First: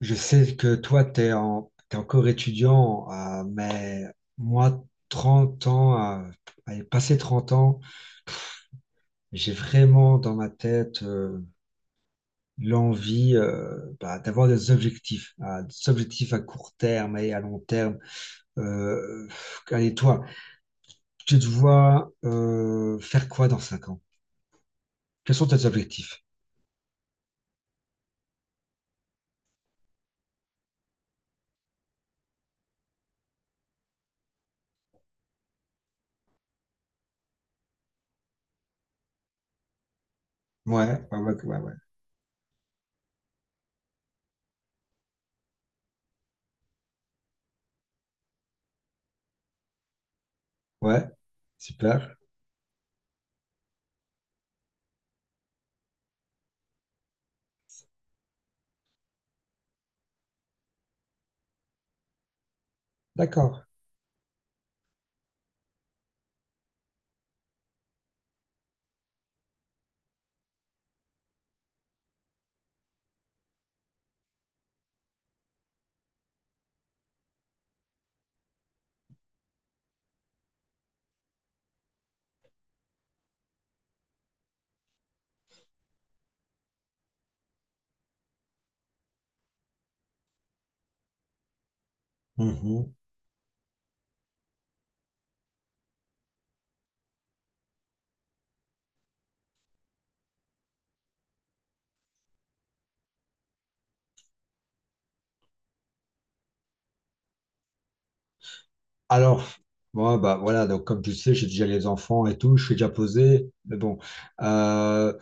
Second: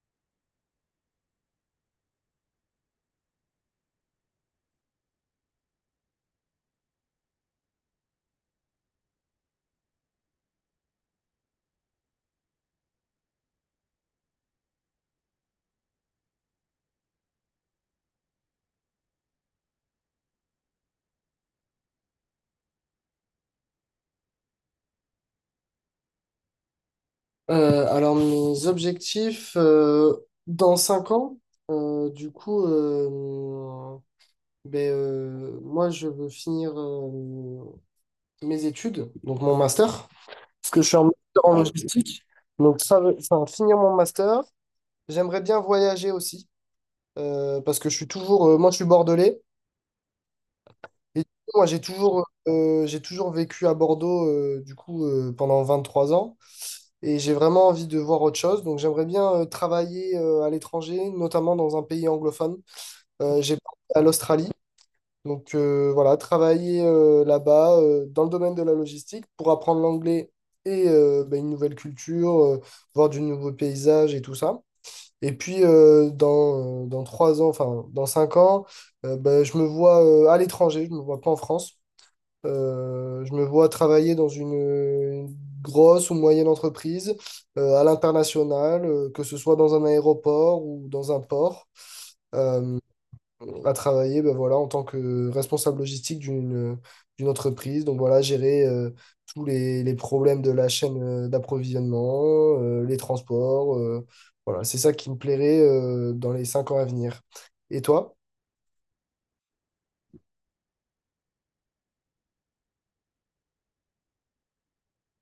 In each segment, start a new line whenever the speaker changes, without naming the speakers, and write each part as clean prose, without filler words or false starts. Je sais que toi, t'es encore étudiant, mais moi, 30 ans, allez, passé 30 ans, j'ai vraiment dans ma tête l'envie d'avoir des objectifs à court terme et à long terme. Allez, toi, tu te vois faire quoi dans 5 ans? Quels sont tes objectifs?
Alors mes objectifs dans 5 ans, euh, du coup, euh, moi je veux finir mes études, donc mon master, parce que je suis en
Ouais, ouais, ouais,
master en
ouais, ouais.
logistique, donc ça, enfin, finir mon master, j'aimerais bien voyager aussi, parce que je suis toujours, moi je suis bordelais,
Ouais,
et du coup, moi j'ai
super,
toujours, euh, j'ai toujours vécu à Bordeaux, pendant 3 ans. Et j'ai vraiment envie de voir autre chose. Donc j'aimerais bien travailler à l'étranger, notamment dans un pays anglophone. J'ai
d'accord.
pensé à l'Australie. Donc voilà, travailler là-bas dans le domaine de la logistique pour apprendre l'anglais et bah, une nouvelle culture, voir du nouveau paysage et tout ça. Et puis dans 3 ans, enfin dans 5 ans, je me vois à l'étranger, je ne me vois pas en France. Je me vois travailler dans une grosse ou moyenne entreprise à l'international, que ce soit dans un aéroport ou dans un port, euh, à travailler ben voilà, en tant que responsable logistique d'une entreprise. Donc voilà, gérer tous les problèmes de la chaîne d'approvisionnement, les transports. Voilà, c'est ça qui me plairait dans les 5 ans à venir. Et toi?
Alors, moi, bah voilà, donc comme tu sais, j'ai déjà les enfants et tout, je suis déjà posé, mais bon. Euh,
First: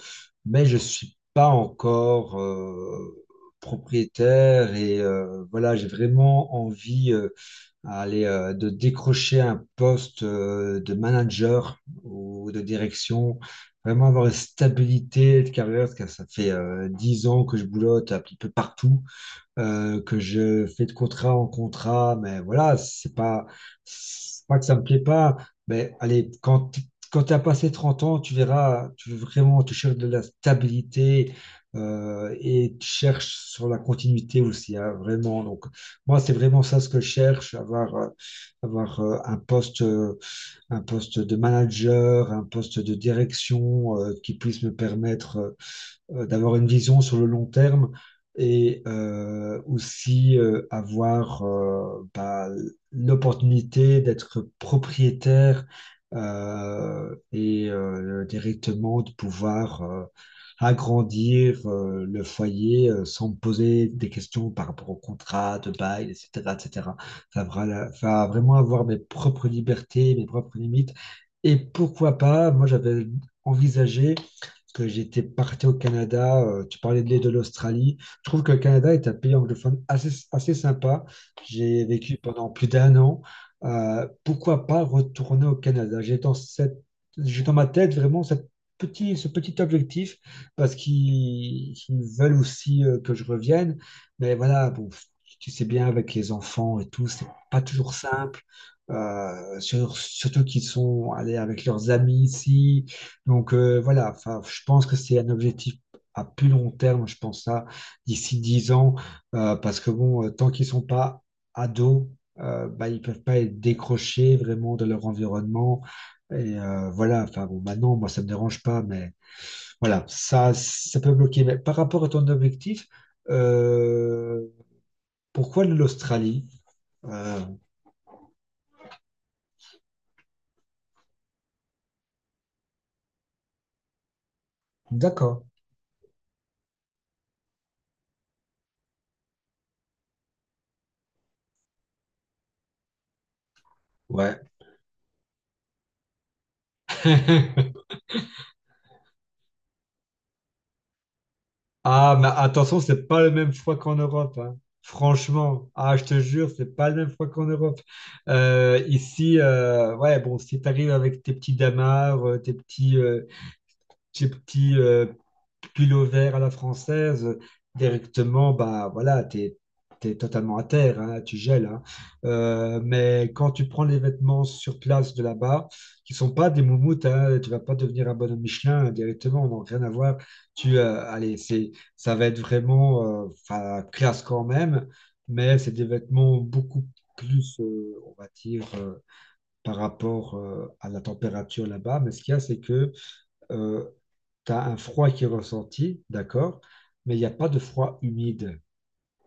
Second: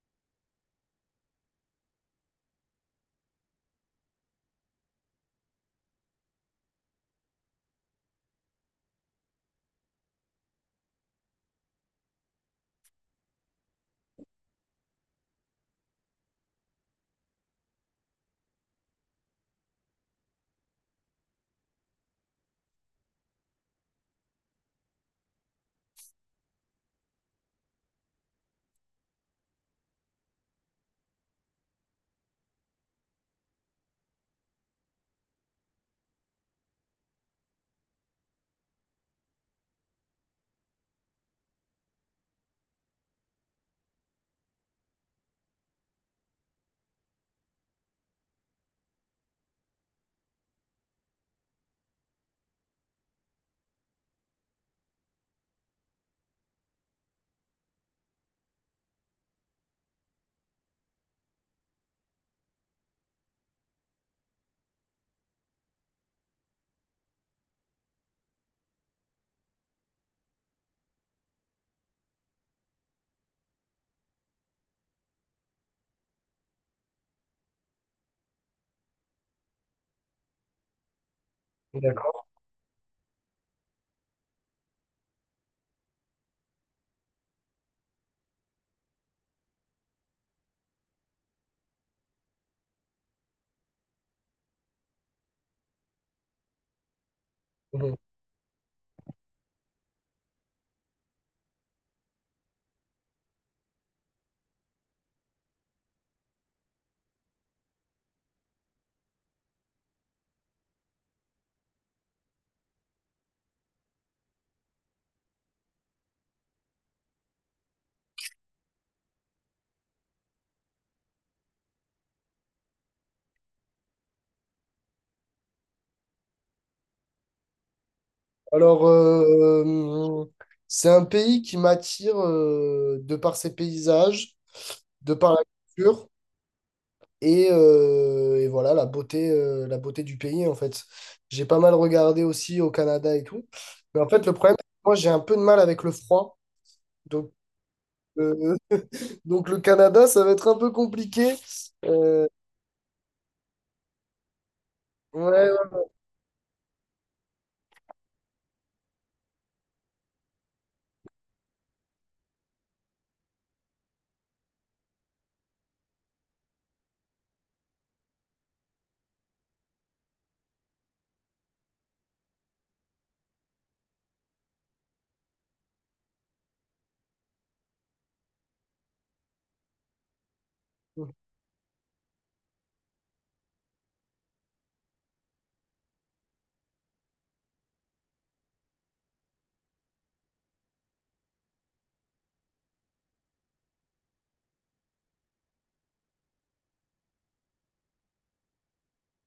mais je suis pas encore propriétaire et voilà, j'ai vraiment envie à aller, de décrocher un poste de manager ou de direction, vraiment avoir une stabilité de carrière, parce que ça fait 10 ans que je boulotte un petit peu partout que je fais de contrat en contrat, mais voilà, c'est pas que ça me plaît pas, mais allez, quand tu as passé 30 ans, tu verras, tu veux vraiment, tu cherches de la stabilité et tu cherches sur la continuité aussi, hein, vraiment. Donc, moi, c'est vraiment ça ce que je cherche, avoir un poste de manager, un poste de direction qui puisse me permettre d'avoir une vision sur le long terme et aussi avoir l'opportunité d'être propriétaire et directement de pouvoir agrandir le foyer sans me poser des questions par rapport au contrat de bail, etc., etc. Va vraiment avoir mes propres libertés, mes propres limites. Et pourquoi pas, moi j'avais envisagé parce que j'étais parti au Canada, tu parlais de l'île de l'Australie. Je trouve que le Canada est un pays anglophone assez, assez sympa. J'ai vécu
D'accord.
pendant plus d'un an. Pourquoi pas retourner au Canada? J'ai dans ma tête vraiment ce petit objectif parce qu'ils veulent aussi que je revienne. Mais voilà, bon, tu sais bien, avec les enfants et tout, c'est pas toujours simple. Surtout qu'ils sont allés avec leurs amis ici. Donc voilà, enfin, je pense que c'est un objectif à plus long terme, je pense ça, d'ici 10 ans, parce que bon, tant qu'ils sont pas ados, ils peuvent pas être décrochés vraiment de leur environnement. Et voilà, enfin bon, maintenant, moi, ça me dérange pas, mais voilà, ça peut bloquer. Mais par rapport à ton objectif, euh, pourquoi l'Australie? Euh,
Alors, c'est un pays qui m'attire de par ses paysages, de par la
d'accord,
culture et voilà la beauté du pays en fait. J'ai pas mal regardé aussi au Canada et tout. Mais en fait, le
ouais.
problème, c'est que moi, j'ai un peu de mal avec le froid. Donc, euh, donc le Canada, ça va être un peu compliqué.
Ah,
Euh,
mais attention, c'est pas le même froid qu'en Europe, hein.
ouais,
Franchement,
ouais.
ah, je te jure, c'est pas le même froid qu'en Europe. Ici, ouais, bon, si t'arrives avec tes petits damars, tes petits, tes petits euh, culot vert à la française, directement, bah voilà, t'es totalement à terre, hein, tu gèles, hein. Mais quand tu prends les vêtements sur place de là-bas, qui sont pas des moumoutes, hein, tu vas pas devenir un bonhomme Michelin, hein, directement, non, rien à voir. Allez, ça va être vraiment, enfin, classe quand même, mais c'est des vêtements beaucoup plus, on va dire, par rapport à la température là-bas. Mais ce qu'il y a, c'est que euh, tu as un froid qui est ressenti, d'accord, mais il n'y a pas de froid humide.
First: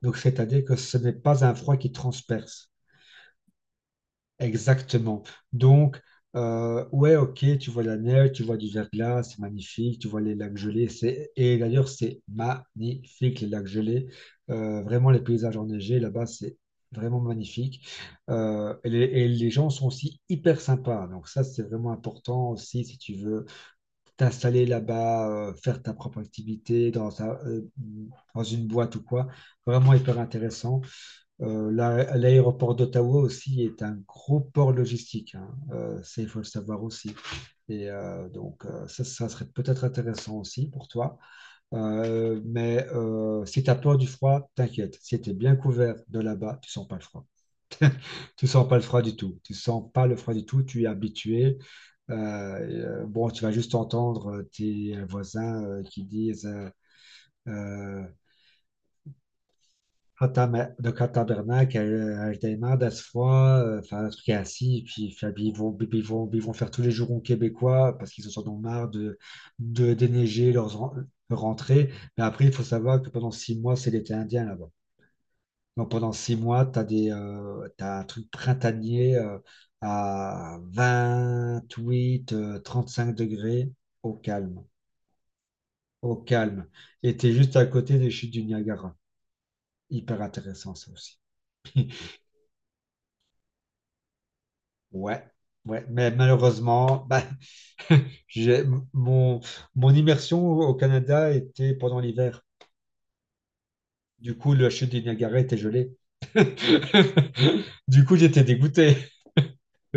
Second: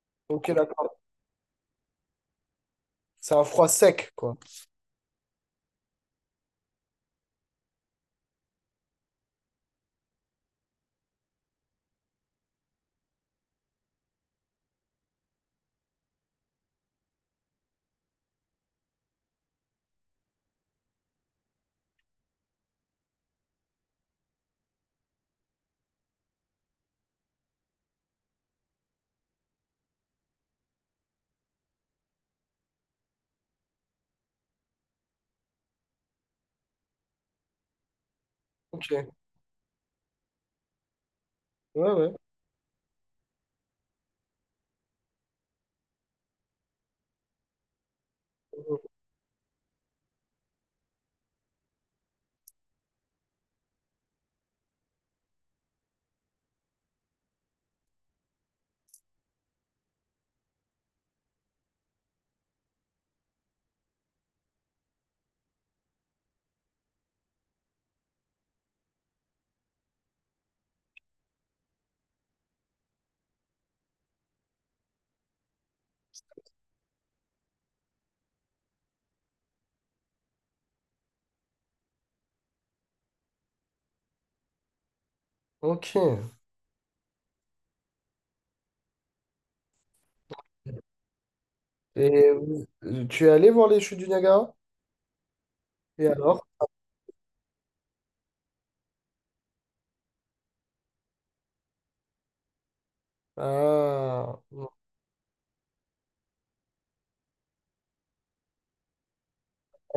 Donc,
Ok,
c'est-à-dire que
d'accord.
ce n'est pas un froid qui transperce.
C'est un froid sec, quoi.
Exactement. Donc, ouais, ok, tu vois la neige, tu vois du verglas, c'est magnifique, tu vois les lacs gelés, et d'ailleurs, c'est magnifique, les lacs gelés. Vraiment, les paysages enneigés, là-bas, c'est vraiment magnifique. Les gens sont aussi hyper sympas. Donc, ça, c'est vraiment important aussi si tu veux t'installer là-bas, faire ta propre activité dans une boîte ou quoi. Vraiment hyper intéressant. L'aéroport d'Ottawa aussi est un gros port logistique, hein. Ça, il faut le savoir aussi. Et donc,
Ok,
ça,
ouais,
ça serait peut-être intéressant aussi pour toi.
ouais.
Mais si tu as peur du froid, t'inquiète. Si tu es bien couvert de là-bas, tu sens pas le froid. Tu sens pas le froid du tout. Tu sens pas le froid du tout. Tu es habitué. Bon, tu vas juste entendre tes voisins qui disent euh, donc à Tabernac, Altaïma, Das froid, enfin un truc ainsi. Et puis, enfin, puis ils vont faire tous les jurons québécois parce qu'ils en sont marre de déneiger leurs rentrées. Mais après, il faut savoir que pendant 6 mois, c'est l'été indien là-bas. Donc pendant 6 mois, t'as un truc printanier à 8 5 degrés au calme.
Ok.
Au calme. Et tu es juste à côté des chutes du Niagara. Hyper intéressant ça aussi.
Et vous- Tu es allé voir les chutes du Niagara?
Ouais, ouais.
Et
Mais
alors?
malheureusement, bah, j'ai, mon, mon immersion au Canada était pendant l'hiver. Du
Ah,
coup, la chute du Niagara était gelée. Du coup, j'étais dégoûté.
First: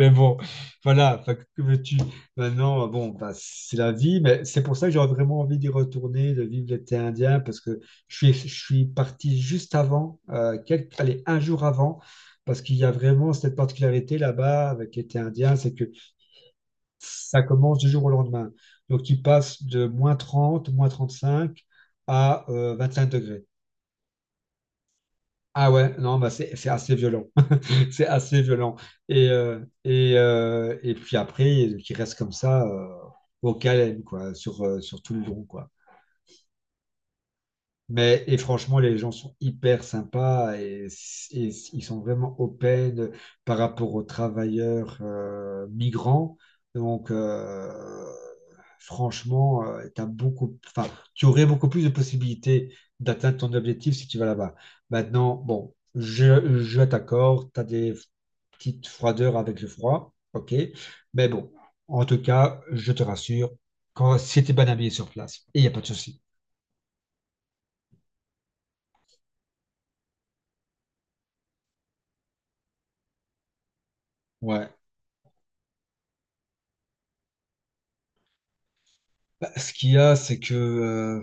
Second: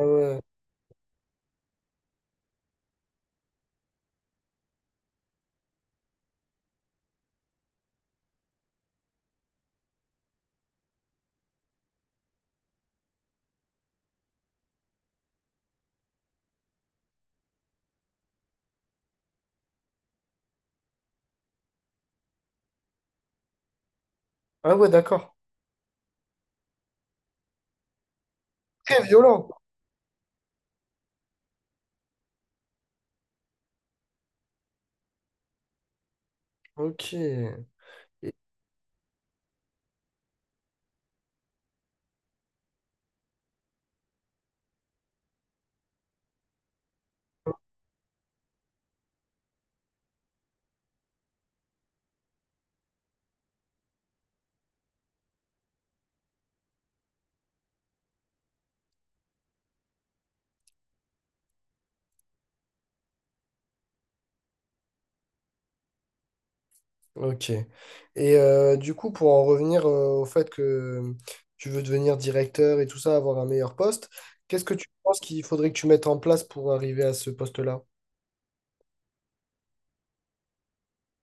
ah
bon,
ouais.
voilà, enfin, que veux-tu? Maintenant, bon, bah, c'est la vie, mais c'est pour ça que j'aurais vraiment envie d'y retourner, de vivre l'été indien, parce que je suis parti juste avant, allez, un jour avant, parce qu'il y a vraiment cette particularité là-bas avec l'été indien, c'est que ça commence du jour au lendemain. Donc, tu passes de -30 -35 à 5 degrés.
Ah ouais, d'accord.
Ah ouais, non, bah, c'est assez violent. C'est assez violent.
Très
Et,
violent.
euh, et, euh, et puis après, qui reste comme ça au calme, quoi, sur tout le long, quoi.
Ok.
Mais et franchement, les gens sont hyper sympas et, ils sont vraiment open par rapport aux travailleurs migrants. Donc, franchement, tu aurais beaucoup plus de possibilités d'atteindre ton objectif si tu vas là-bas. Maintenant, bon, je t'accorde, tu as des petite froideur avec le froid, ok. Mais bon, en tout cas, je te rassure, quand c'était bien habillé sur place, il n'y a pas de souci.
Ok. Et du coup, pour en revenir au fait que tu veux devenir directeur et tout ça, avoir un meilleur poste, qu'est-ce
Ouais.
que tu penses qu'il faudrait que tu mettes en place pour arriver à ce poste-là?
Bah, ce qu'il y a, c'est que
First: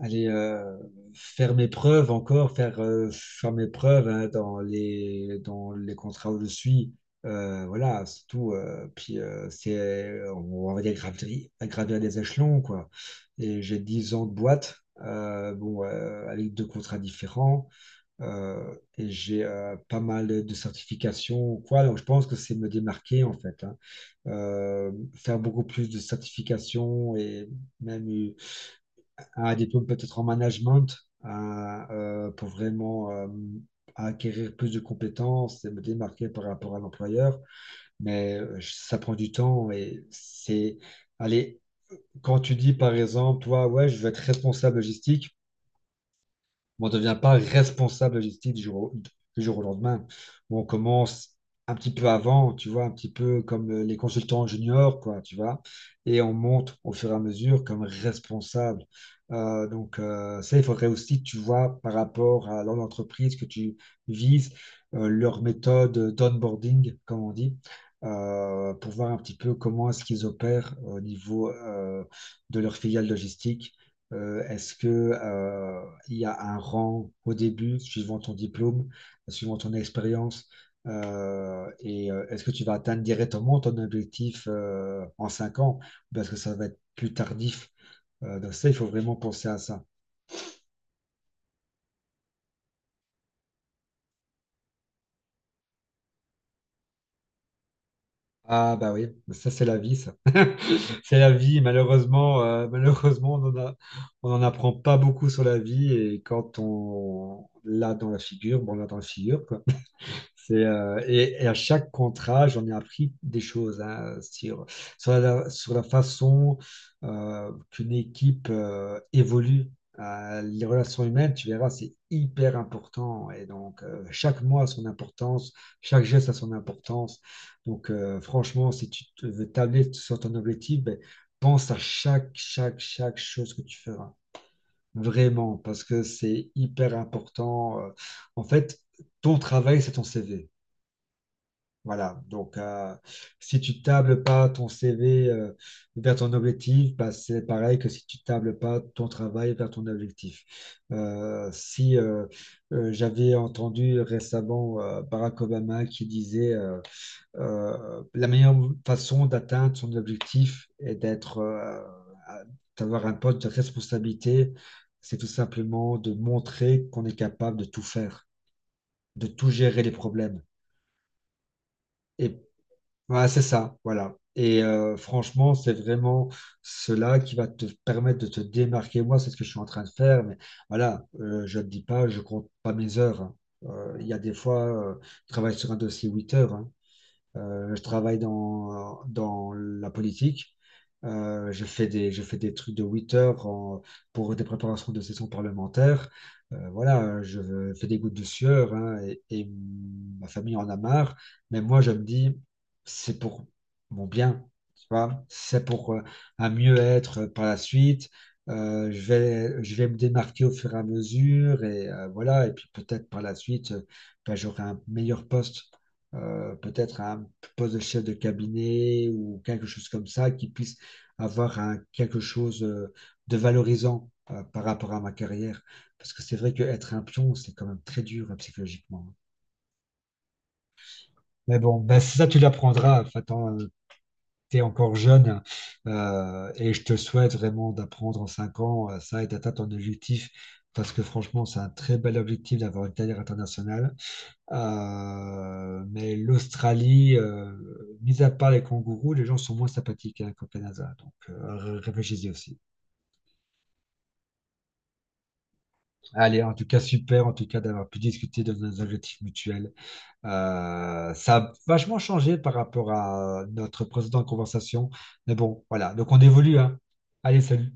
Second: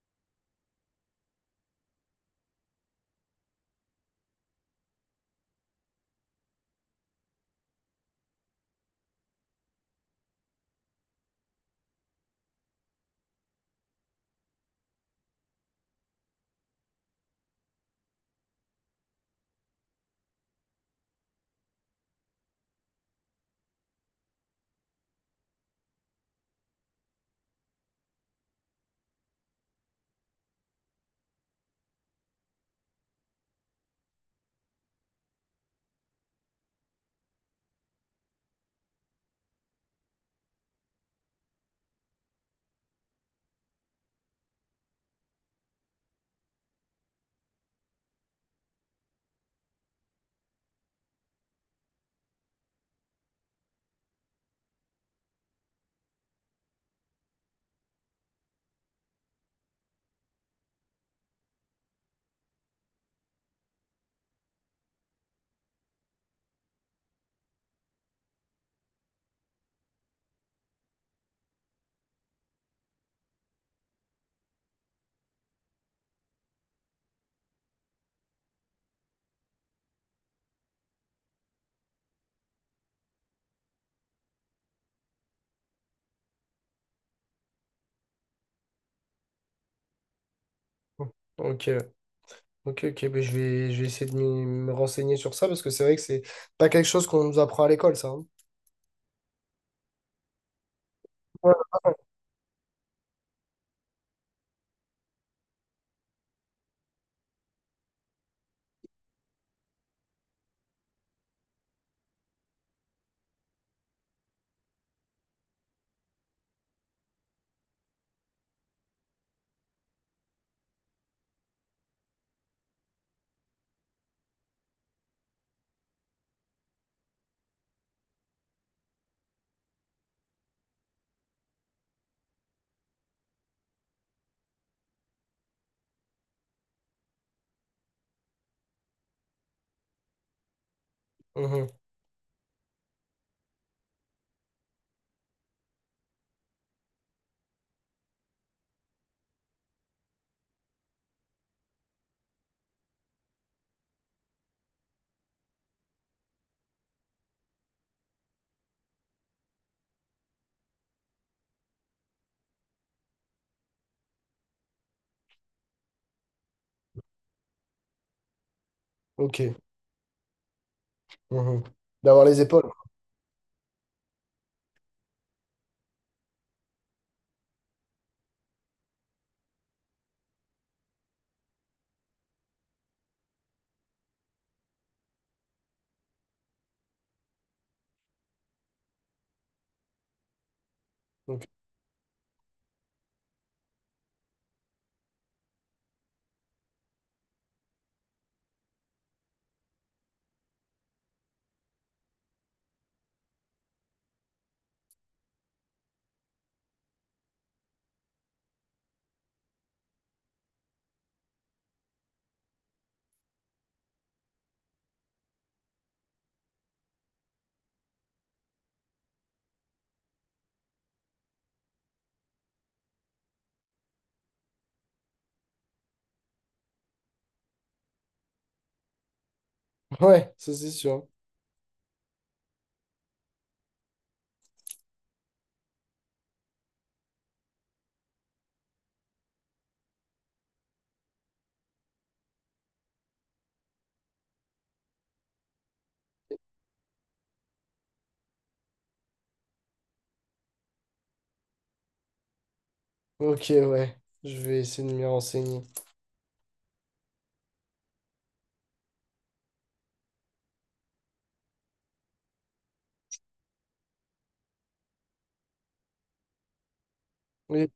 aller faire mes preuves encore, faire mes preuves, hein, dans dans les contrats où je suis, voilà, c'est tout. On va dire, gravir des échelons, quoi. Et j'ai 10 ans de boîte, bon, avec deux contrats différents. Et j'ai pas mal de certifications ou quoi. Donc, je pense que c'est me démarquer, en fait, hein. Faire beaucoup plus de certifications et même un diplôme peut-être en management, hein, pour vraiment acquérir plus de compétences et me démarquer par rapport à l'employeur. Mais ça prend du temps Allez, quand tu dis, par exemple, toi, ouais, je veux être responsable logistique, on ne devient pas responsable logistique du jour au lendemain. Bon, on commence un petit peu avant, tu vois, un petit peu comme les consultants juniors, quoi, tu vois, et on monte au fur et à mesure comme responsable. Ça, il faudrait aussi, tu vois, par rapport à l'entreprise que tu vises, leur méthode d'onboarding, comme on dit, pour voir un petit peu comment est-ce qu'ils opèrent au niveau de leur filiale logistique, est-ce que, il y a un rang au début, suivant ton diplôme, suivant ton expérience, est-ce que tu vas atteindre directement ton objectif en 5 ans? Parce que ça va être plus tardif. Donc ça, il faut vraiment penser à ça.
Ok, ok, ok. Ben, je vais essayer de me renseigner sur ça parce que c'est vrai que c'est pas quelque chose qu'on nous apprend à l'école, ça. Hein.
Ah bah oui, mais ça c'est la vie, ça. C'est la vie,
Ouais.
malheureusement, on n'en apprend pas beaucoup sur la vie et quand on l'a dans la figure, bon, on l'a dans la figure. Et à chaque contrat, j'en ai appris des choses, hein, sur la façon qu'une équipe évolue. Les relations humaines, tu verras, c'est hyper important. Et donc, chaque mois a son importance, chaque geste a son importance. Donc, franchement, si veux tabler sur ton objectif, ben, pense à chaque chose que tu feras. Vraiment, parce que c'est hyper important. En fait, ton travail, c'est ton CV.
Mhm.
Voilà, donc si tu tables pas ton CV vers ton objectif, bah, c'est pareil que si tu tables pas ton travail vers ton objectif. Si J'avais entendu récemment Barack Obama qui disait la meilleure façon d'atteindre son objectif est à- d'avoir un poste de responsabilité, c'est tout simplement de montrer qu'on est capable de tout faire, de tout
Ok.
gérer les problèmes.
Mhm. D'avoir les
Et
épaules.
Ouais, c'est ça, voilà. Et franchement, c'est vraiment cela qui va te permettre de te démarquer. Moi, c'est ce que je suis en train de faire, mais voilà, je ne te dis pas, je compte pas mes heures, hein. Il y a des fois, euh, je travaille sur un dossier 8 heures, hein. Je travaille dans la politique.
Donc,
Je fais des trucs de 8 heures pour des préparations de sessions parlementaires. Voilà, je fais des gouttes de sueur, hein, et ma famille en a marre. Mais moi, je me dis, c'est pour mon bien, tu vois, c'est pour un mieux-être par la suite. Je vais me démarquer au fur et à mesure et voilà. Et puis peut-être par la suite, j'aurai un meilleur poste peut-être à un poste de chef de cabinet ou quelque chose comme ça, qui puisse avoir quelque chose de valorisant par rapport à ma carrière. Parce que c'est vrai qu'être un pion, c'est quand même très dur psychologiquement.
ouais, ça c'est sûr.
Mais bon, bah, ça, tu l'apprendras. T'es encore jeune et je te souhaite vraiment d'apprendre en 5 ans ça et d'atteindre ton objectif. Parce que franchement, c'est un très bel objectif d'avoir une carrière internationale. Mais l'Australie, mis à part les kangourous, les gens sont moins sympathiques, hein, qu'au Canada. Donc, réfléchissez aussi.
Ok, ouais, je vais essayer de m'y renseigner.
Allez, en tout cas, super, en tout cas, d'avoir pu discuter de nos objectifs mutuels. Ça a vachement changé par rapport à notre précédente conversation. Mais bon, voilà. Donc, on évolue, hein. Allez,
Et
salut.